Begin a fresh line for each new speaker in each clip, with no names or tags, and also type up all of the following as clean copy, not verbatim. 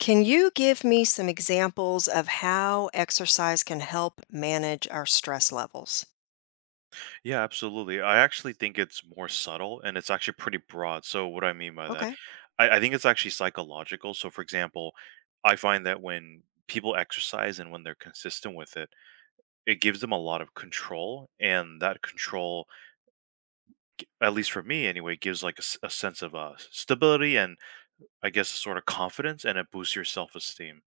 Can you give me some examples of how exercise can help manage our stress levels?
Yeah, absolutely. I actually think it's more subtle and it's actually pretty broad. So, what I mean by that,
Okay.
I think it's actually psychological. So, for example, I find that when people exercise and when they're consistent with it, it gives them a lot of control. And that control, at least for me anyway, gives like a sense of stability and I guess a sort of confidence and it boosts your self esteem.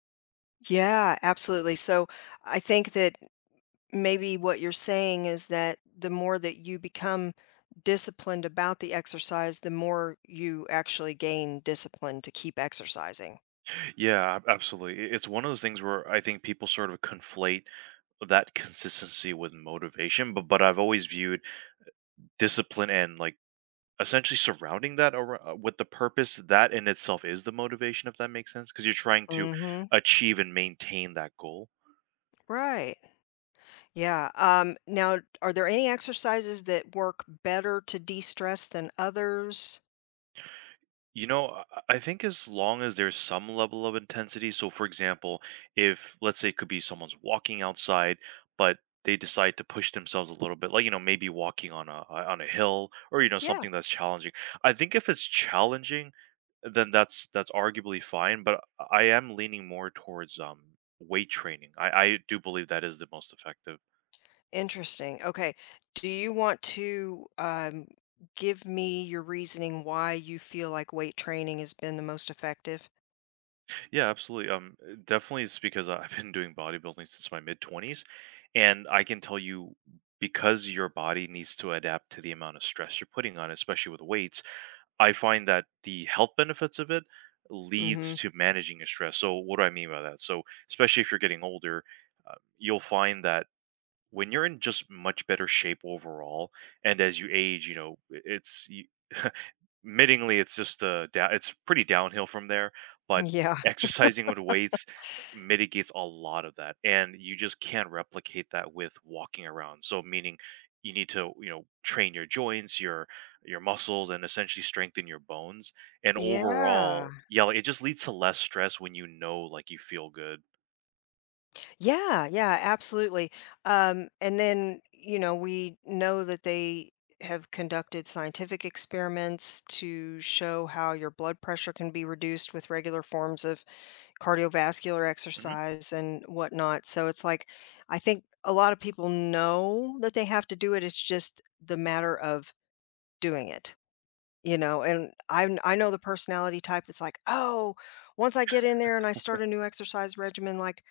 Yeah, absolutely. So I think that maybe what you're saying is that the more that you become disciplined about the exercise, the more you actually gain discipline to keep exercising.
Yeah, absolutely. It's one of those things where I think people sort of conflate that consistency with motivation but I've always viewed discipline and, like, essentially surrounding that ar with the purpose, that in itself is the motivation, if that makes sense, because 'cause you're trying to
Mm-hmm.
achieve and maintain that goal.
Right. Yeah. Now, are there any exercises that work better to de-stress than others?
You know, I think as long as there's some level of intensity. So, for example, if let's say it could be someone's walking outside, but they decide to push themselves a little bit, like you know, maybe walking on a on a hill or you know
Yeah.
something that's challenging. I think if it's challenging, then that's arguably fine. But I am leaning more towards weight training. I do believe that is the most effective.
Interesting. Okay. Do you want to give me your reasoning why you feel like weight training has been the most effective?
Yeah, absolutely. Definitely, it's because I've been doing bodybuilding since my mid twenties, and I can tell you because your body needs to adapt to the amount of stress you're putting on, it, especially with weights. I find that the health benefits of it leads
hmm
to managing your stress. So, what do I mean by that? So, especially if you're getting older, you'll find that when you're in just much better shape overall, and as you age, you know, it's you, admittingly it's just it's pretty downhill from there, but
Yeah.
exercising with weights mitigates a lot of that and you just can't replicate that with walking around. So meaning you need to, you know, train your joints, your muscles and essentially strengthen your bones and
Yeah.
overall, yeah, like, it just leads to less stress when you know like you feel good.
Yeah. Yeah. Absolutely. And then, you know, we know that they have conducted scientific experiments to show how your blood pressure can be reduced with regular forms of cardiovascular
Hmm.
exercise and whatnot. So it's like, I think a lot of people know that they have to do it. It's just the matter of doing it. And I know the personality type that's like, oh, once I get in there and I start a new exercise regimen, like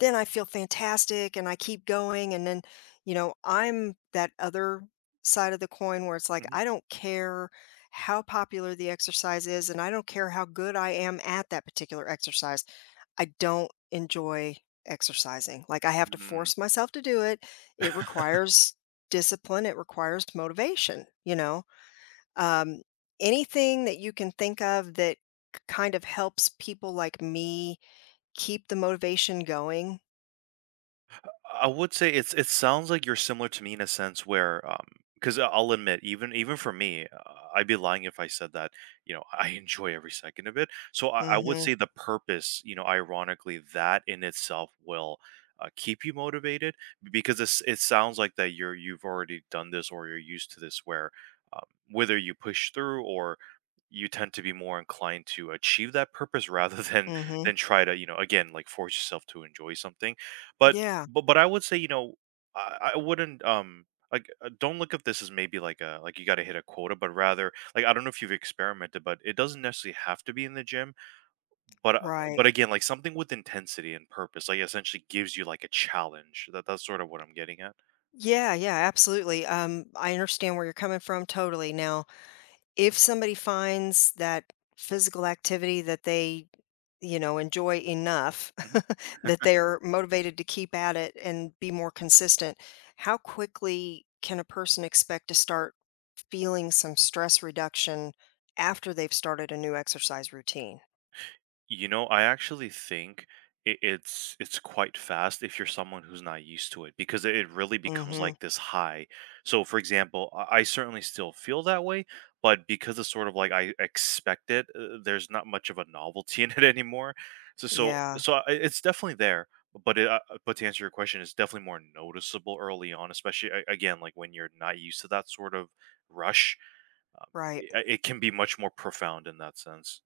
then I feel fantastic and I keep going. And then, you know, I'm that other side of the coin where it's like
Hmm.
I don't care how popular the exercise is and I don't care how good I am at that particular exercise I don't enjoy exercising. Like I have to
Mm.
force myself to do it. It requires discipline. It requires motivation, you know? Um, anything that you can think of that kind of helps people like me keep the motivation going.
I would say it's it sounds like you're similar to me in a sense where because I'll admit even for me I'd be lying if I said that you know I enjoy every second of it so I would
Mm-hmm.
say the purpose you know ironically that in itself will keep you motivated because it sounds like that you've already done this or you're used to this where um, whether you push through or you tend to be more inclined to achieve that purpose rather
Mm-hmm.
than try to you know again like force yourself to enjoy something but
Yeah.
but I would say, you know, I wouldn't, like, don't look at this as maybe like a like you gotta hit a quota, but rather, like, I don't know if you've experimented, but it doesn't necessarily have to be in the gym, but, uh,
Right.
but again, like something with intensity and purpose, like essentially gives you like a challenge. That's sort of what I'm getting at.
Yeah, yeah, absolutely. I understand where you're coming from totally. Now, if somebody finds that physical activity that they enjoy enough
Mhm.
that they're motivated to keep at it and be more consistent, how quickly can a person expect to start feeling some stress reduction after they've started a new exercise routine?
You know, I actually think it's quite fast if you're someone who's not used to it because it really becomes
Mhm.
like this high. So, for example, I certainly still feel that way, but because it's sort of like I expect it, there's not much of a novelty in it anymore. So, so,
Yeah.
so I- it's definitely there. But but to answer your question, it's definitely more noticeable early on, especially again like when you're not used to that sort of rush. Um,
Right.
it, it can be much more profound in that sense.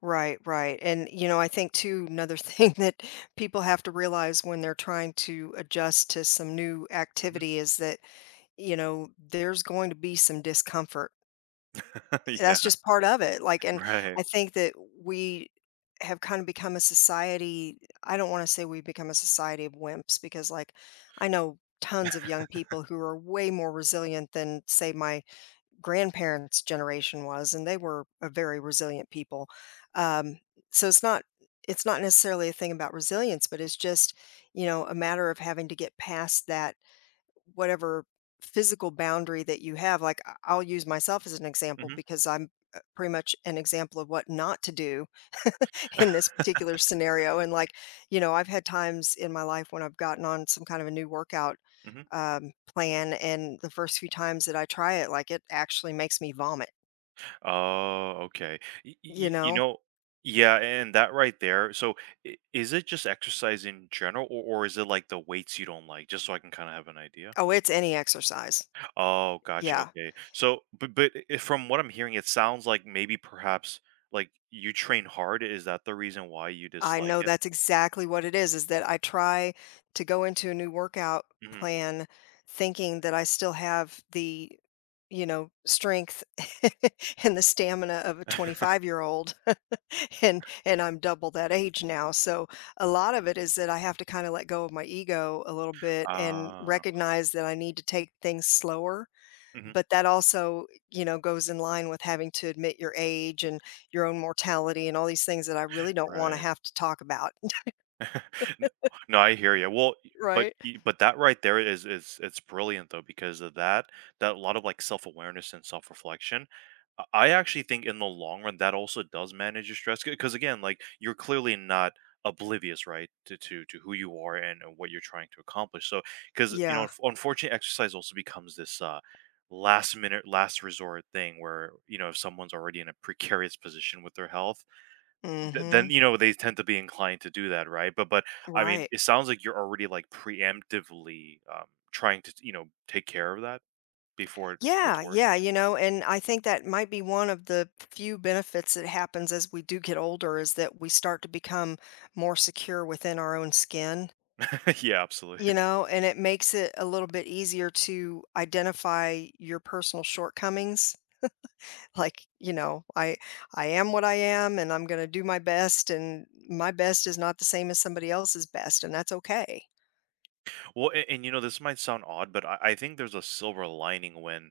Right, right. And you know, I think too another thing that people have to realize when they're trying to adjust to some new
Mhm.
activity is that, you know, there's going to be some discomfort.
Yeah.
That's just part of it, like, and
Right.
I think that we have kind of become a society. I don't wanna say we become a society of wimps because, like, I know tons of young people who are way more resilient than, say, my grandparents' generation was, and they were a very resilient people. Um, so it's not necessarily a thing about resilience, but it's just, you know, a matter of having to get past that whatever physical boundary that you have. Like I- I'll use myself as an example
Mhm,
because I'm pretty much an example of what not to do in this particular scenario. And like, you know, I've had times in my life when I've gotten on some kind of a new workout
mhm.
plan, and the first few times that I try it, like, it actually makes me vomit,
Oh, okay. Y y
you
y You
know.
know yeah, and that right there so, I is it just exercise in general, or is it, like, the weights you don't like? Just so I can kinda have an idea.
Oh, it's any exercise.
Oh, gotcha,
Yeah,
okay. So, but I from what I'm hearing, it sounds like maybe perhaps, like, you train hard, is that the reason why you
I
dislike
know
it?
that's exactly what it is that I try to go into a new workout
Mhm.
plan thinking that I still have the, you know, strength and the stamina of a 25-year-old and I'm double that age now. So a lot of it is that I have to kind of let go of my ego a little bit and
Ah.
recognize that I need to take things slower,
Mhm.
but that also, you know, goes in line with having to admit your age and your own mortality and all these things that I really don't wanna
Right.
have to talk about,
N No, I hear you. Well,
right?
y but that right there is it's brilliant though because of that that a lot of, like, self-awareness and self-reflection. I actually think in the long run, that also does manage your stress because again, like, you're clearly not oblivious, right, to who you are and what you're trying to accomplish. So because you know,
Yeah.
unfortunately, exercise also becomes this, last minute, last resort thing where, you know, if someone's already in a precarious position with their health, then
Mhm.
you know they tend to be inclined to do that right but I mean
Right.
it sounds like you're already like preemptively trying to you know take care of that before it gets
Yeah,
worse.
yeah, you know, and I think that might be one of the few benefits that happens as we do get older is that we start to become more secure within our own skin,
Yeah, absolutely.
you know, and it makes it a little bit easier to identify your personal shortcomings. Like, you know, I am what I am, and I'm going to do my best, and my best is not the same as somebody else's best, and that's okay.
Well, and you know this might sound odd but I think there's a silver lining when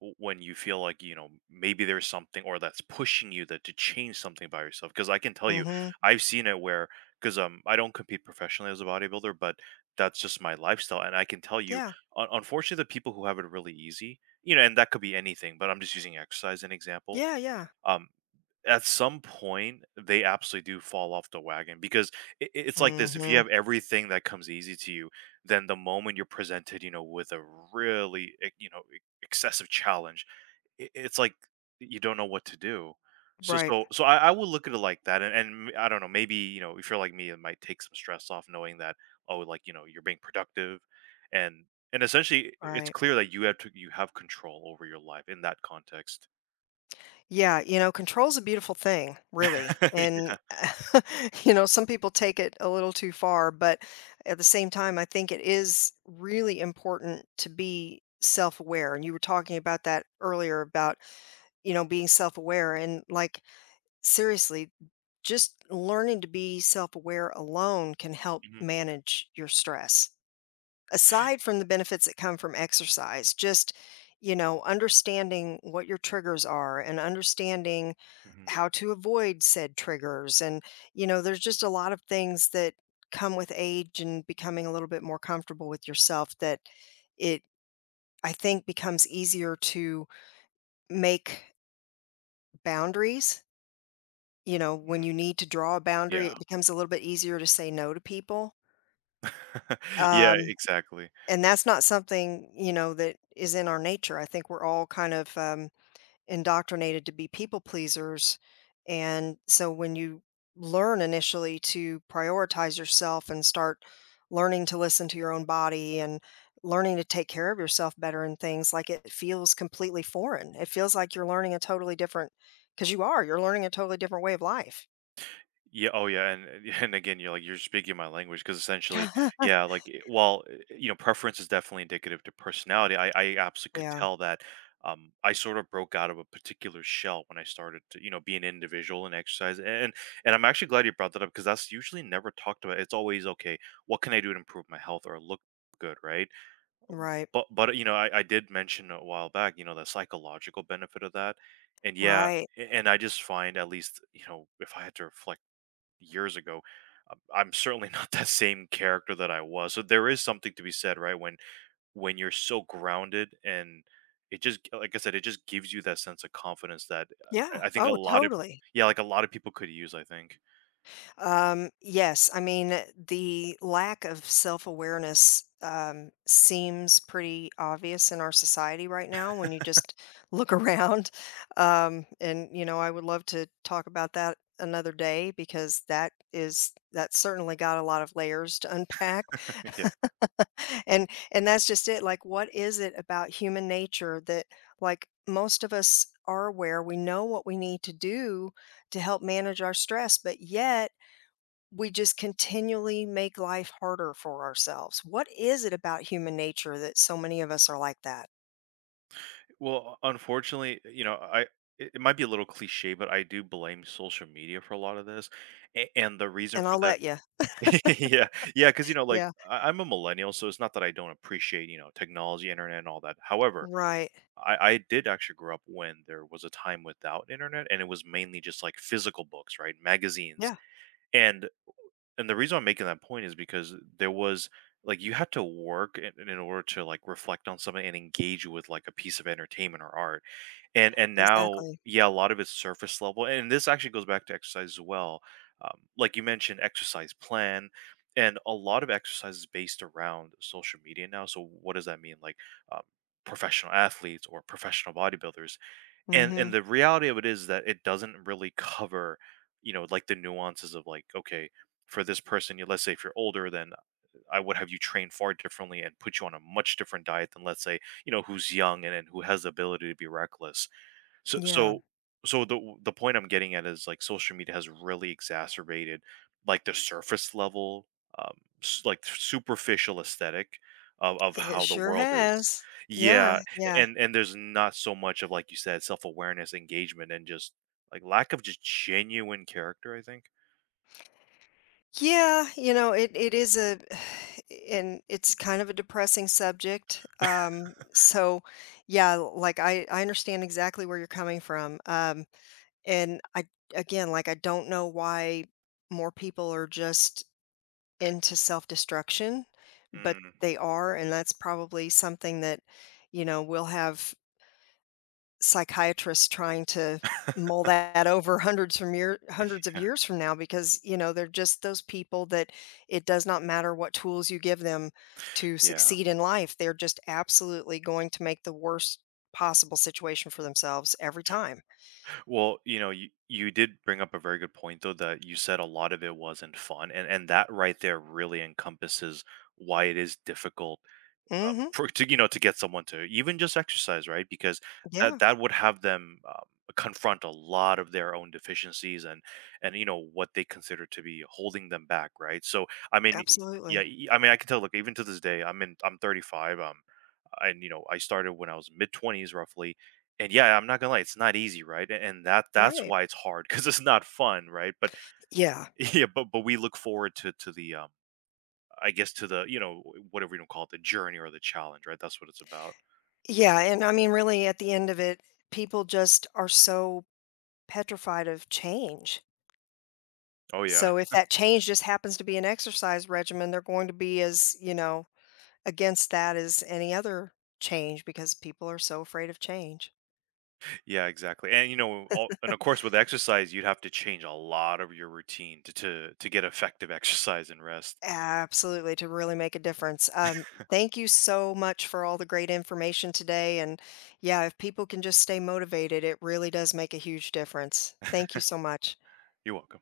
when you feel like you know maybe there's something or that's pushing you that to change something about yourself because I can tell you
Mhm.
I've seen it where because I don't compete professionally as a bodybuilder but that's just my lifestyle and I can tell you
Yeah.
unfortunately the people who have it really easy you know and that could be anything but I'm just using exercise as an example.
Yeah. Yeah.
um at some point, they absolutely do fall off the wagon because I it's like this, if you
Mhm.
have everything that comes easy to you, then the moment you're presented, you know, with a really, e you know, e excessive challenge, I it's like you don't know what to do. So
Right.
so so I I would look at it like that, and and I don't know, maybe, you know, if you're like me, it might take some stress off knowing that, oh, like, you know, you're being productive and and essentially, I it's
Right.
clear that you have control over your life in that context.
Yeah, you know, control's a beautiful thing, really,
Yeah.
and you know, some people take it a little too far, but at the same time, I think it is really important to be self-aware, and you were talking about that earlier about, you know, being self-aware, and, like, seriously, just learning to be self-aware alone can help
Mhm.
manage your stress aside from the benefits that come from exercise, just, you know, understanding what your triggers are and understanding
Mhm.
how to avoid said triggers. And, you know, there's just a lot of things that come with age and becoming a little bit more comfortable with yourself that it, I think, becomes easier to make boundaries. You know, when
Mm.
you need to draw a boundary,
Yeah.
it becomes a little bit easier to say no to people.
Yeah,
Um,
exactly.
And that's not something, you know, that is in our nature. I think we're all kind of indoctrinated to be people pleasers. And so when you learn initially to prioritize yourself and start learning to listen to your own body and learning to take care of yourself better and things, like, it feels completely foreign. It feels like you're learning a totally different because you are, you're learning a totally different way of life.
Yeah, oh, yeah, and again, you're like you're speaking my language because essentially yeah, like, while, you know, preference is definitely indicative to personality, I absolutely could
Yeah,
tell that, I sort of broke out of a particular shell when I started to, you know, be an individual and exercise, and I'm actually glad you brought that up because that's usually never talked about, it's always, "Okay, what can I do to improve my health or look good," right?
right.
But, you know, I did mention a while back, you know, the psychological benefit of that, and yeah,
Right.
a and I just find at least, you know, if I had to reflect years ago, I'm certainly not that same character that I was, so there is something to be said, right, when you're so grounded and it just like I said, it just gives you that sense of confidence that
Yeah.
I think a
Oh,
lot of
totally.
yeah, like, a lot of people could use, I think.
Yes, I mean, the lack of self-awareness seems pretty obvious in our society right now when you just look around. And you know, I would love to talk about that another day because that is that certainly got a lot of layers to unpack.
Yeah.
And that's just it. Like, what is it about human nature that like most of us are aware, we know what we need to do to help manage our stress, but yet we just continually make life harder for ourselves. What is it about human nature that so many of us are like that?
Well, unfortunately, you know, I it it might be a little cliche, but I do blame social media for a lot of this, and the reason
And
for
I'll
that,
let you.
yeah, yeah, because you know, like
Yeah.
I'm a millennial, so it's not that I don't appreciate you know technology, internet, and all that. However,
Right.
I did actually grow up when there was a time without internet, and it was mainly just like physical books, right, magazines,
Yeah.
and and the reason I'm making that point is because there was like you had to work in order to like reflect on something and engage with like a piece of entertainment or art and now
Exactly.
yeah a lot of it's surface level and this actually goes back to exercise as well. Like you mentioned exercise plan and a lot of exercise is based around social media now so what does that mean like, um, professional athletes or professional bodybuilders and
hmm
the reality of it is that it doesn't really cover you know like the nuances of like okay for this person you let's say if you're older then I would have you train far differently and put you on a much different diet than let's say you know who's young and who has the ability to be reckless so
Yeah.
so so the point I'm getting at is, like, social media has really exacerbated, like, the surface level, um, s like, superficial aesthetic of
It
how the
sure
world is.
has. Yeah.
Yeah,
Yeah.
and there's not so much of, like you said, self-awareness, engagement, and just, like, lack of just genuine character, I think.
Yeah. You know, it is a, and it's kind of a depressing subject. So yeah, like I understand exactly where you're coming from. And I, again, like I don't know why more people are just into self-destruction, but
Mm.
they are, and that's probably something that, you know, we'll have psychiatrists trying to mull that over hundreds from year hundreds of
Yeah.
years from now because, you know, they're just those people that it does not matter what tools you give them to
Yeah.
succeed in life. They're just absolutely going to make the worst possible situation for themselves every time.
Well, you know, you did bring up a very good point though that you said a lot of it wasn't fun, and that right there really encompasses why it is difficult
Mhm.
for to you know to get someone to even just exercise, right? Because that
Yeah,
that would have them confront a lot of their own deficiencies and you know what they consider to be holding them back, right? So, I mean, yeah,
absolutely.
I mean, I can tell. Look, even to this day, I'm 35. And you know I started when I was mid 20s roughly and yeah I'm not gonna lie it's not easy right. And that that's
Right.
why it's hard because it's not fun right but
Yeah.
yeah but we look forward to the I guess to the you know whatever you don't call it the journey or the challenge right that's what it's about.
Yeah, and I mean, really, at the end of it, people just are so petrified of change.
Oh yeah.
So if that change just happens to be an exercise regimen, they're going to be as, you know, against that as any other change because people are so afraid of change.
Yeah exactly and you know and of course with exercise you'd have to change a lot of your routine to get effective exercise and rest.
Absolutely, to really make a difference. Thank you so much for all the great information today. And yeah, if people can just stay motivated, it really does make a huge difference. Thank you so much.
You're welcome.